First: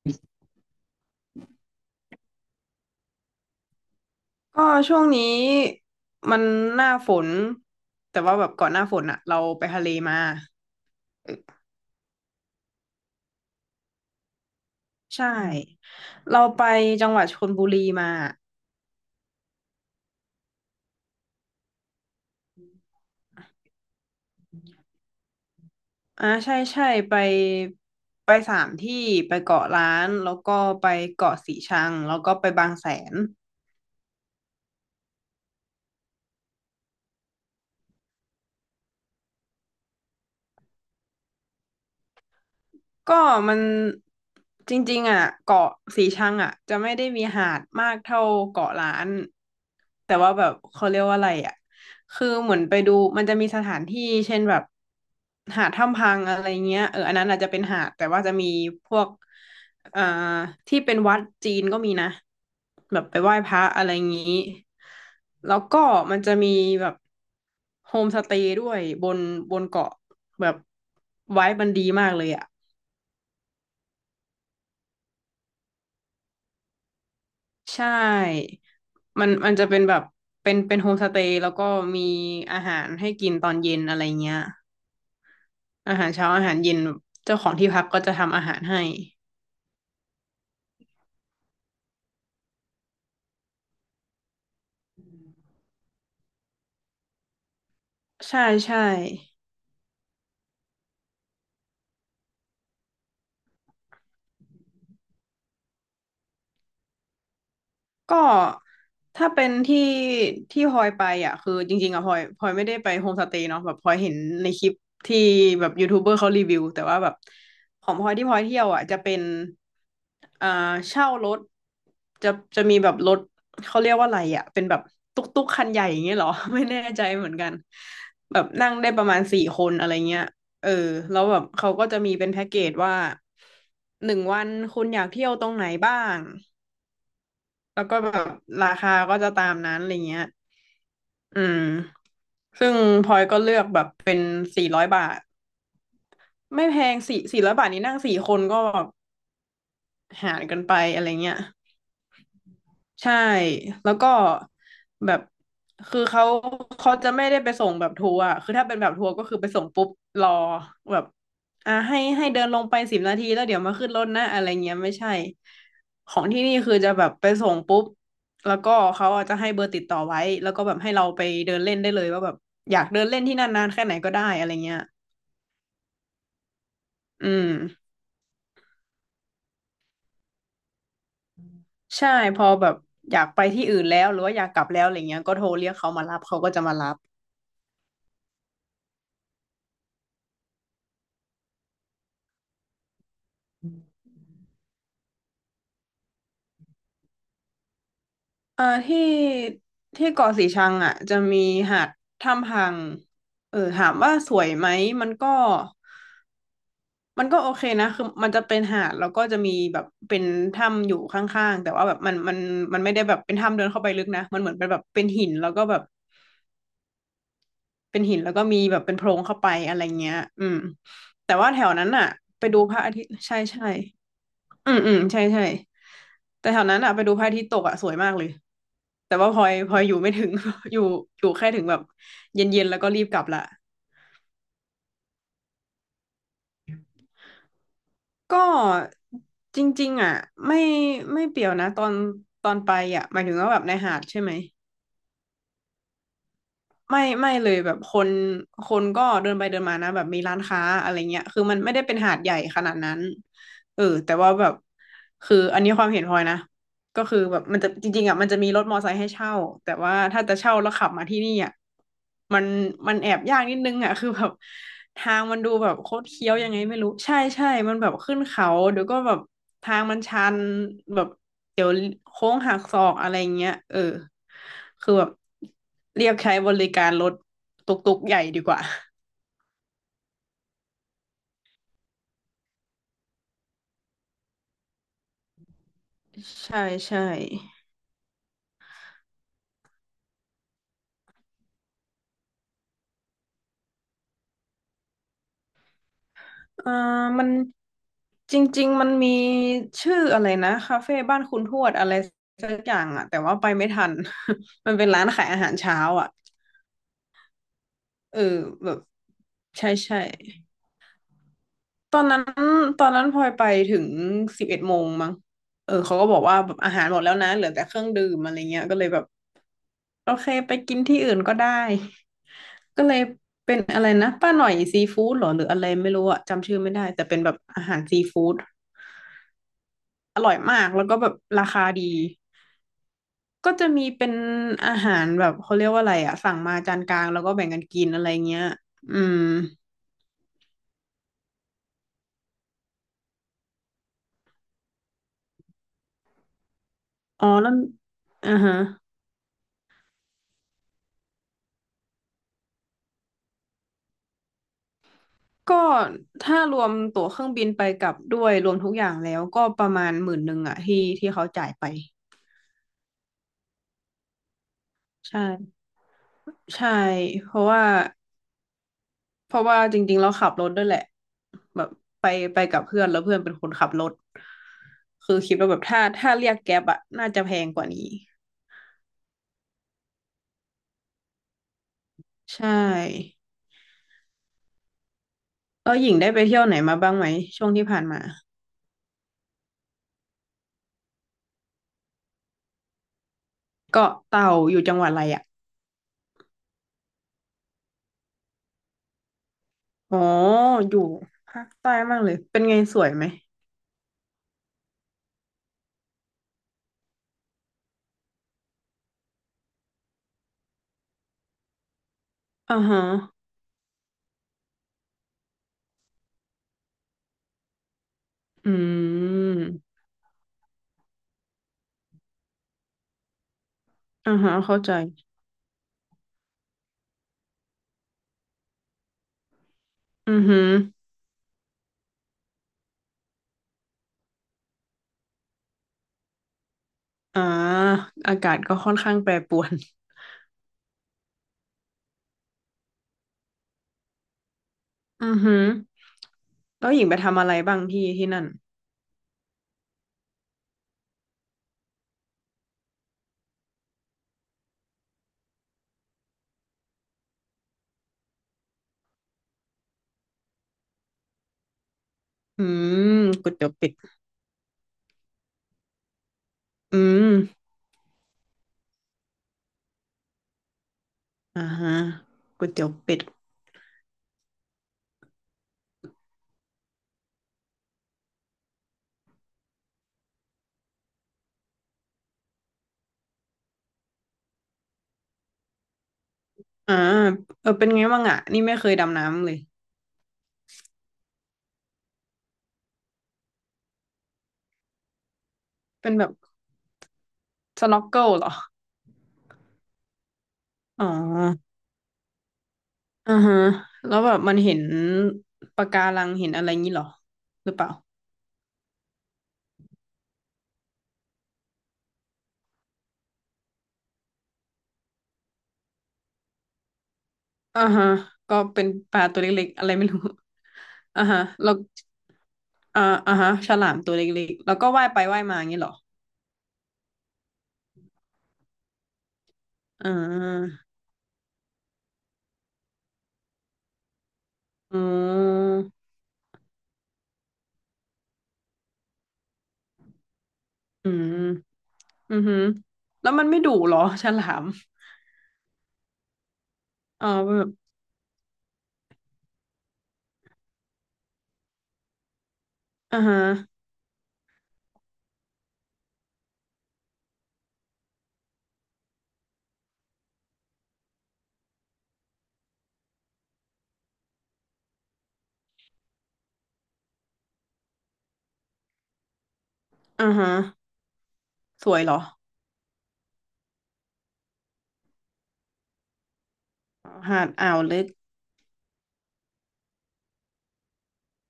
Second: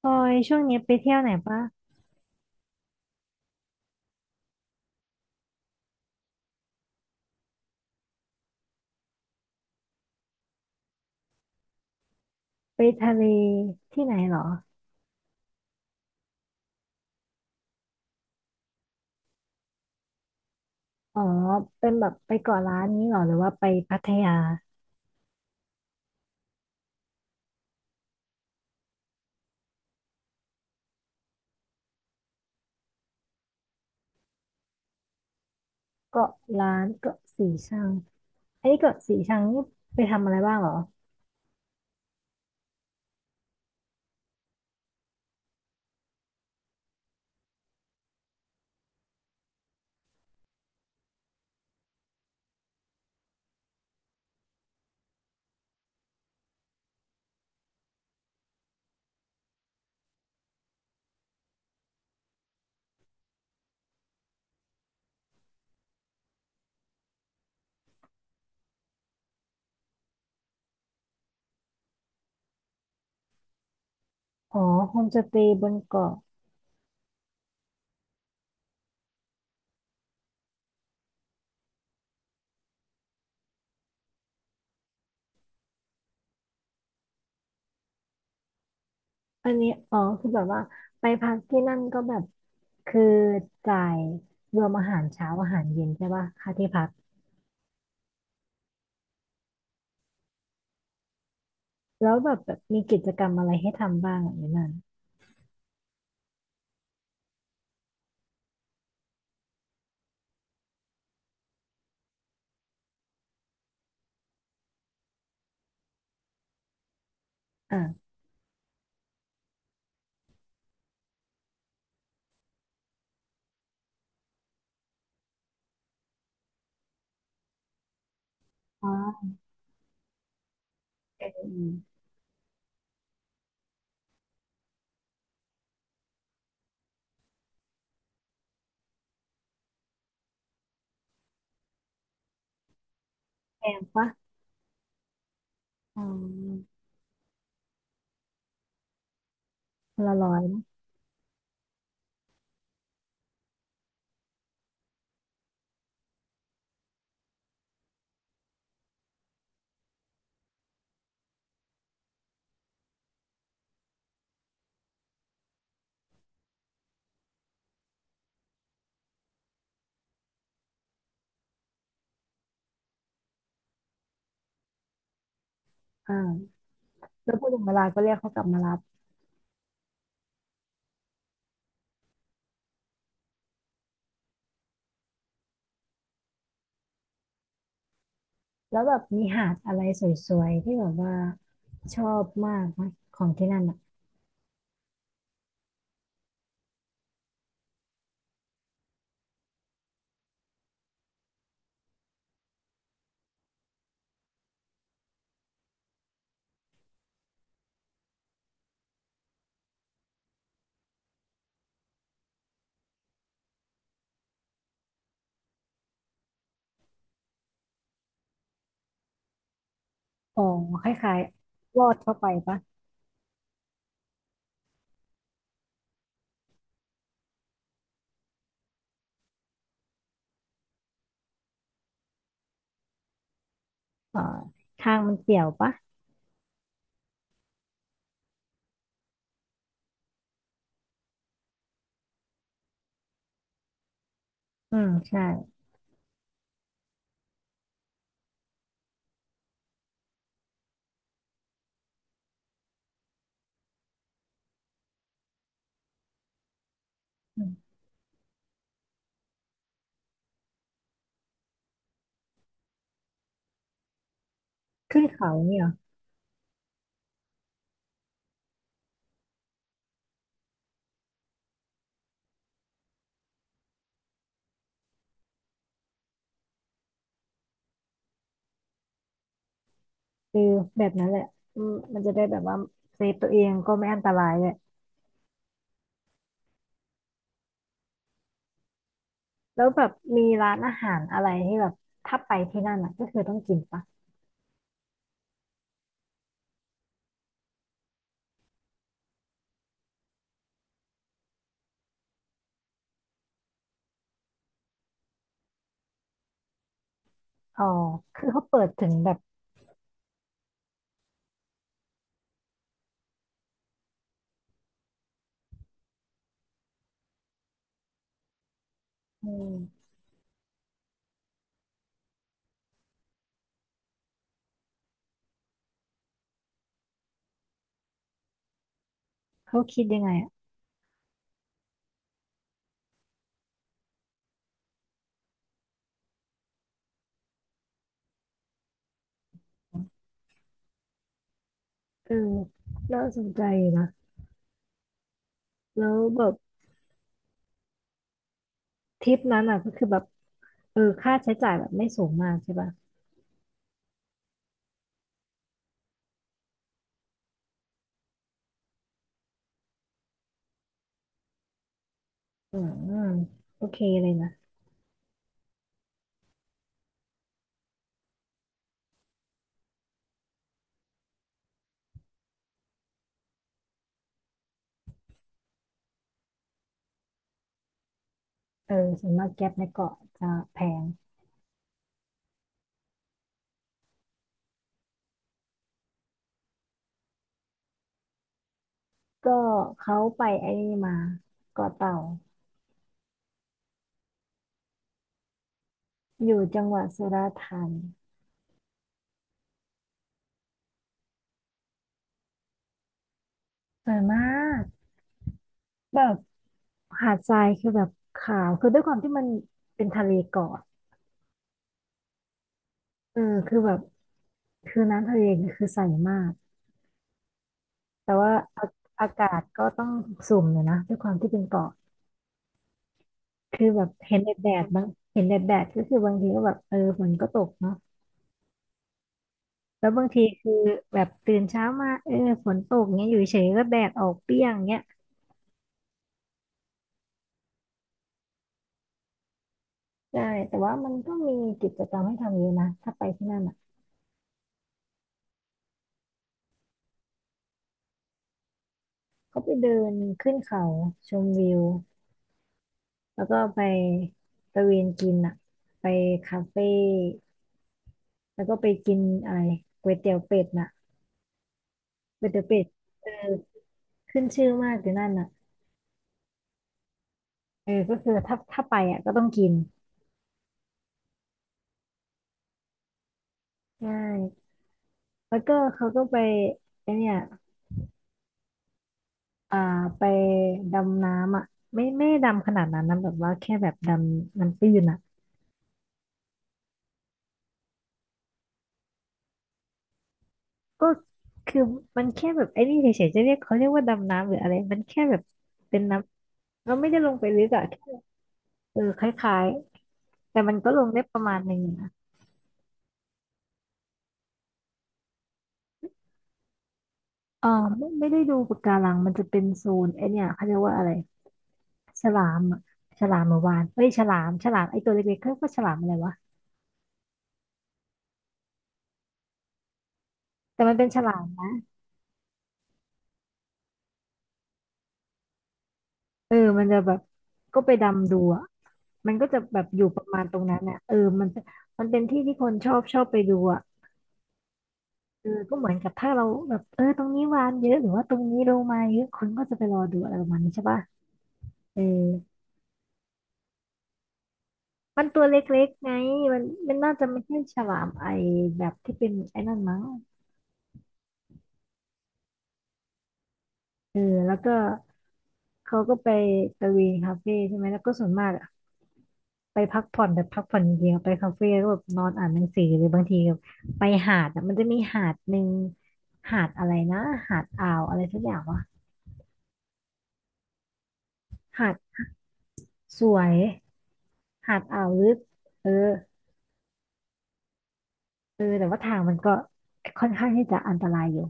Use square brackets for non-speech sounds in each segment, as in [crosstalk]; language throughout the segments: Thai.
พลอยช่วงนี้ไปเที่ยวไหนปะก็ช่วงนี้มันหน้าฝนแต่ว่าแบบก่อนหน้าฝนอะเราไปทะเลมาเออไปทะเลที่ไหนเหรอใช่เราไปจังหวัดชลบุรีมาอ๋อเป็นแบบไปเกาะล้านนี้เหรอหรือว่าไปพัทยาอ่าใช่ใช่ไปไปสามที่ไปเกาะล้านแล้วก็ไปเกาะสีชังแล้วก็ไปบางแสน เกาะล้านเกาะสีชังอันนี้เกาะสีชังนี่ไปทำอะไรบ้างเหรอก็มันจริงๆอ่ะเกาะสีชังอ่ะจะไม่ได้มีหาดมากเท่าเกาะล้านแต่ว่าแบบเขาเรียกว่าอะไรอ่ะคือเหมือนไปดูมันจะมีสถานที่เช่นแบบหาดถ้ำพังอะไรเงี้ยเอออันนั้นอาจจะเป็นหาดแต่ว่าจะมีพวกเอ่อที่เป็นวัดจีนก็มีนะแบบไปไหว้พระอะไรงี้แล้วก็มันจะมีแบบโฮมสเตย์ด้วยบนเกาะแบบไว้มันดีมากเลยอ่ะ อ๋อโฮมสเตย์บนเกาะใช่มันจะเป็นแบบ เป็นโฮมสเตย์แล้วก็มีอาหารให้กินตอนเย็นอะไรเงี้ย อาหารเช้า อาหารเย็น เจ้าของที่พักก็จะทำอาหารให้ อันนี้อ๋อคือแบบว่าไปพักที่นั่นก็แบบ คือจ่ายรวมอาหารเช้าอาหารเย็นใช่ปะค่าที่พักใช่ใช่ แล้วแบบมีกิจกรรมอะไรให้ทำบ้างอ่ะในนั้นก็ถ้าเป็นที่ที่พลอยไปอ่ะคือจริงๆอ่ะพลอยไม่ได้ไปโฮมสเตย์เนาะแบบพลอยเห็นในคลิปที่แบบยูทูบเบอร์เขารีวิวแต่ว่าแบบอ่าของพลอยที่พลอยเที่ยวอ่ะจะเป็นอ่าเช่ารถจะจะมีแบบรถเขาเรียกว่าอะไรอ่ะเป็นแบบตุ๊กตุ๊กคันใหญ่อย่างเงี้ยเหรอ [laughs] ไม่แน่ใจเหมือนกันแบบนั่งอ๋ได้อประมาณสี่คนอะไรเงี้ยเออแล้เวแบบเขาก็ออจะมีเป็นแพ็กเกจว่าหนึ่งวันคุณอยากเที่ยวตรงไหนบ้าง แล้วก็แบบราคาก็จะตามนั้นอะไรเงี้ยอืม ซึ่งพลอยก็เลือแพกแบงบปะเป็นสี่ร้อยบาทอ๋ไม่อแพงสี่ร้อยบาทนี้นั่งสี่คนก็แบบคนละร้อหายรกันะนไปอะไรเงี้ย ใช่แล้วก็แบบคือเขาจะไม่ได้ไปส่งแบบทัวร์อะคือถ้าเป็นแบบทัวร์ก็คือไปส่งปุ๊บรอแบบให้เดินลงไป10 นาทีแล้วเดี๋ยวมาขึ้นรถนะอะไรเงี้ยไม่ใช่ของที่นี่คือจะแบบไปส่งปุ๊บแล้วก็เขาอาจจะให้เบอร์ติดต่อไว้แล้วก็แบบให้เราไปเดินเล่นได้เลยว่าแบบอยากเดินเล่นที่นั่นนานแค่ไหนก็ได้อะไรเงี้ยอ่า อืแล้วพูดถึงเวลามก็เรียกเขากลับมารับใช่พอแบบอยากไปที่อื่นแล้วหรือว่าอยากกลับแล้วอะไรเงี้ยก็โทรเรียกเขามารับเขาก็จะมารับ แล้วแบบมีหาดอะไรสวยๆ ที่แบบว่าชอบมากไหมของที่นั่นอ่ะที่ที่เกาะสีชังอ่ะจะมีหาดถ้ำพังเออถามว่าสวยไหมมันก็มันก็โอเคนะคือมันจะเป็นหาดแล้วก็จะมีแบบเป็นถ้ำอยู่ข้างๆแต่ว่าแบบมันไม่ได้แบบเป็นถ้ำเดินเข้าไปลึกนะมันเหมือนเป็นแบบเป็นหินแล้วก็แบบเป็นหินแล้วก็มีแบบเป็นโพรงเข้าไปอะไรเงี้ยอ๋ออืมคล้ายแต่ว่าแถวๆ ลอนั้นดอ่ะเข้าไปไปปะดูพระอาทิตย์ใช่ใช่ อืมอืมใช่ใช่แต่แถวนั้นอะไปดูพระอาทิตย์ตกอะสวยมากเลยแต่ว่าพลอยอยู่ไม่ถึง [laughs] อยู่อยู่แค่ถึงแบบเย็นๆแล้วก็รีบกลับละเอ่อทางมันเปี่ยวปะก็จริงๆอ่ะไม่ไม่เปรียวนะตอนไปอ่ะหมายถึงว่าแบบในหาดใช่ไหม อืมใช่ไม่ไม่เลยแบบคนก็เดินไปเดินมานะแบบมีร้านค้าอะไรเงี้ยคือมันไม่ได้เป็นหาดใหญ่ขนาดนั้นเออแต่ว่าแบบคืออันนี้ความเห็นพลอยนะก็คือแบอืบมันจะมจริงๆอ่ะมันจะมีรถมอไซค์ให้เช่าแต่ว่าถ้าจะเช่าแล้วขับมาที่นี่อ่ะมันมันแอบยากนิดนึงอ่ะคือแบบขึ้นทางเขามันดูเนี่ยเหรแบอบโคตรเคี้ยวยังไงไม่รู้ใช่ใช่มันแบบขึ้นเขาเดี๋ยวก็แบบทางมันชันแบบ เดี๋ยวโค้งหักศอกอะไรเงี้ยเออคือแบบเรียกใช้บริการรถตุกๆใหญ่ดีกว่าคือแบบนั้นแหละอืมมันจะได้แบบว่าเซฟตัวเองก็ไม่อันตรายเลย ใช่ใช่แล้วแบบมีร้านอาหารอะไรที่แบบถ้าไปที่นั่นอ่ะก็คือต้องกินปะอ่ามันจริงๆมันมีชื่ออะไรนะคาเฟ่บ้านคุณทวดอะไรสักอย่างอะแต่ว่าไปไม่ทัน [laughs] มันเป็นร้านขายอาหารเช้าอ่ะอ๋อเออคือเขาเปิดแบบถึงแบบใช่ใช่ตอนนั้นตอนนั้นพลอยไปถึง11 โมงมั้งเออเขาก็บอกว่าแบบอาหารหมดแล้วนะเหลือแต่เครื่องดื่มอะไรเงี้ยก็เลยแบบ อืมโอเคไปกินที่อื่นก็ได้ก็เลยเป็นอะไรนะป้าหน่อยซีฟู้ดเหรอหรืออะไรไม่รู้อะจำชื่อไม่ได้แต่เป็นแบบอาหารซีฟู้ดเขาคิดยังไงออ่ะร่อยมากแล้วก็แบบราคาดีก็จะมีเป็นอาหารแบบเขาเรียกว่าอะไรอะสั่งมาจานกลางแล้วก็แบ่งกันกินอะไรเงี้ยอืมเออน่าสนใจอยู่นะแล้วแบบ อ๋อแล้วอ่าฮะทริปนั้นอ่ะก็คือแบบเออค่าใช้จ่ายแบบไม่สูงมากใช่ป่ะก็ถ้ารวมตั๋วเครื่องบินไปกลับด้วยรวมทุกอย่างแล้วก็ประมาณหมื่นหนึ่งอะที่เขาจ่ายไปอืมโอเคเลยนะใช่ใช่เพราะว่า เพราะว่าจริงๆเราขับรถด้วยแหละแบบไปไปกับเพื่อนแล้วเพื่อนเป็นคนขับรถคือคิดว่าแบบถ้าเรียกแก๊ปอะน่าจะแพงกว่านี้เออส่วนมากแก๊ปในเกาะจะแพงใช่แล้วหญิงได้ไปเที่ยวไหนมาบ้างไหมช่วงที่ผ่านมาก็เขาไปไอ้นี่มาเกาะเต่าเกาะเต่าอยู่จังหวัดอะไรอะอยู่จังหวัดสุราษฎร์ธานีอ๋ออยู่ภาคใต้มากเลยเป็นไงสวยไหมสวยมากแบบหาดทรายคือแบบขาวคือด้วยความที่มันเป็นทะเลเกาะอ่าฮะเออคือแบบคือน้ำทะเลคือใสมากแต่ว่าอือาอากาศก็มต้องสุ่มเลยนะด้วยความที่เป็นเกาะ คือแบบอ่าเห็นแดฮะดแดเข้าดใจบางเห็นแดดแดดก็คือบางทีก็แบบเออฝนก็ตกเนาะแล้วบางอืทีอหือคือแบบตื่นเช้ามาเออฝนตกเงี้ยอยู่เฉยก็แดดออกเปรี้ยงเงี้ยอ่าอากาศก็ค่อนข้างแปรปรวนใช่แต่ว่ามันก็มีกิจกรรมให้ทำเยอะนะถ้าไปที่นั่นอ่ะอือหือแล้วหญิงไปทำอะไรบ้างที่ที่นั่น ก็ไปเดินขึ้นเขาชมวิวแล้วก็ไปตะเวนกินอ่ะไปคาเฟ่แล้วก็ไปกินอะไรก๋วยเตี๋ยวเป็ดน่ะก๋วยเตี๋ยอืวเป็ดมเออก๋วยเตี๋ยวเป็ดขึ้นชื่อมากอยู่นั่นน่ะอืมเออก็คือถ้าไปอ่ะก็ต้องกินอ่าฮะก๋วยเตี๋ยวเป็ดใช่ แล้วก็เขาก็ไปไอเนี่ยอ่าไปดำน้ำอ่ะไม่ดำขนาดนั้นนะแบบว่าแค่แบบดำน้ำตื้นอ่ะอ่าเออเป็นไงบ้างอ่ะนี่ไม่เคยดำน้ำเลยก็คือมันแค่แบบไอ้นี่เฉยๆจะเรียกเขาเรียกว่าดำน้ำหรืออะไรมันแค่แบบเป็นเป็นน้แบบำเราไม่ได้ลงไปลึกอ่ะสน็แค่อกเกิลเหรอเออคล้ายๆแต่มันก็ลอ๋องได้ประมาณหนึ่งอยู่นะอ่าฮะแล้วแบบมันเห็นปะการังเห็นอะไรงี้เหรอเอหอรือเปล่าไม่ได้ดูปะการังมันจะเป็นโซนไอเนี่ยเขาเรียกว่าอะไรฉลามอะฉลามหรือวานเฮ้ยฉลามไอตัวเล็กๆเขาเรียกว่าฉลามอะไรวะอ่าฮะก็เป็นปลาตัวเล็กๆอะไรไม่รู้ แต่มันเป็น [laughs] ฉอ่าลาฮะมแล้วอ่าอ่าฮะฉลามตัวเล็กๆแล้วก็ว่ายไปว่ายมาอย่างงี้เหรอเออมันจะแบบก็ไปดำดูอะ มันก็จะแบบอยู่อ่ประมาณตรงานั้นน่ะเออมันมันเป็นที่ที่คนชอบไปดูอ่ะอืเออก็เหมือนมกับถ้าเราแบบเออตรงนี้วานเยอะหรือว่าตรงนี้โลมาเยอะคนก็จะไปรอดูอะไรประมาณนี้ใช่ป่ะอืมเอออือหือแล้วมันไม่ดุเหรอฉลามมันตัวเล็กๆไงมันมันน่าจะอ๋อ ไม่ใช่ฉลามไอแบบที่เป็นไอ้นั่นมั้งอ่าฮะเออแล้วก็เขาก็ไปตะเวนคาเฟ่ใช่ไหมแล้วก็ส่วนมากอะ ไปพักผ่อนแบบพักผ่อนเดียวไปคาเฟ่ก็แบบนอนอ่านหนังสือหรือบางทีแบบไปหาดอ่ะมันจะมีหาดหนึ่งหาดอะไรนะหาดอ่าวอะไรสักอย่างวะอ่าฮะสหาดวยเหรอสวยหาดอ่าวลึกเอออ๋อหาดอ่าวลึกเออแต่ว่าทางมันก็ค่อนข้างที่จะอันตรายอยู่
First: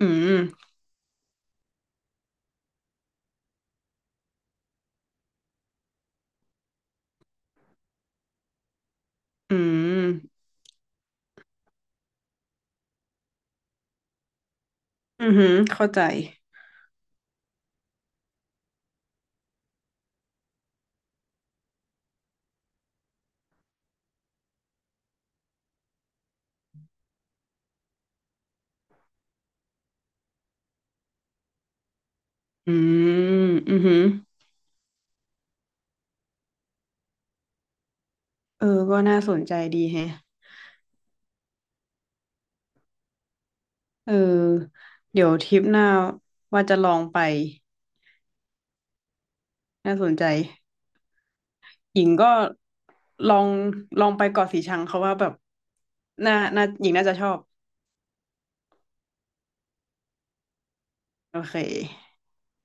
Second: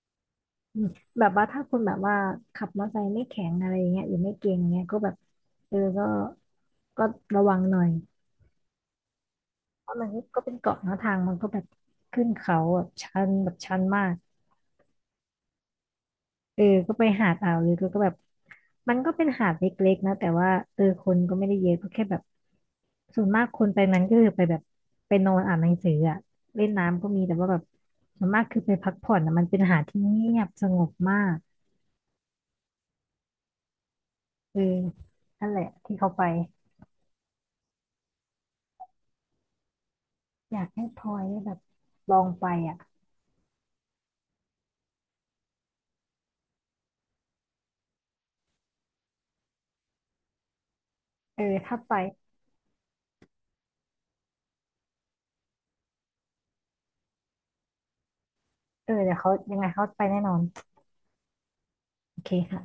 อืมอืมแบบว่าถ้าคุณแบบว่าขับมอเตอร์ไซค์ไม่แข็งอะไรอย่างเงี้ยหรือไม่เก่งเงี้ยก็แบบเออก็ระวังหน่อยอืเพราะมันก็มเป็นเกาะเนอะทางมันก็แบบขึ้นเขาแบบชันแบบชันมาก อือหือเข้าใจเออก็ไปหาดอ่าวลึกแล้วก็แบบมันก็เป็นหาดเล็กๆนะแต่ว่าเออคนก็ไม่ได้เยอะก็แค่แบบส่วนมากคนไปนั้นก็คือไปแบบไปนอนอ่านหนังสืออะเล่นน้ำก็มีแต่ว่าแบบส่วนมากคือไปพักผ่อนอะมันเป็นหาดที่เงียบสงบมากอืมอือหือเออนั่นแหละที่เขาไปเออก็น่าสนใจดีแฮะอยากให้พลอยได้แบบลองไปอ่ะเออเดี๋ยวทริปหน้าว่าจะลองไปน่าสนใจเออถ้าไปหญิงก็ลองลองไปเกาะสีชังเขาว่าแบบน่าหญิงน่าจะชอบเออเดี๋ยวเขายังไงเขาไปแน่นอนโอเคโอเคค่ะ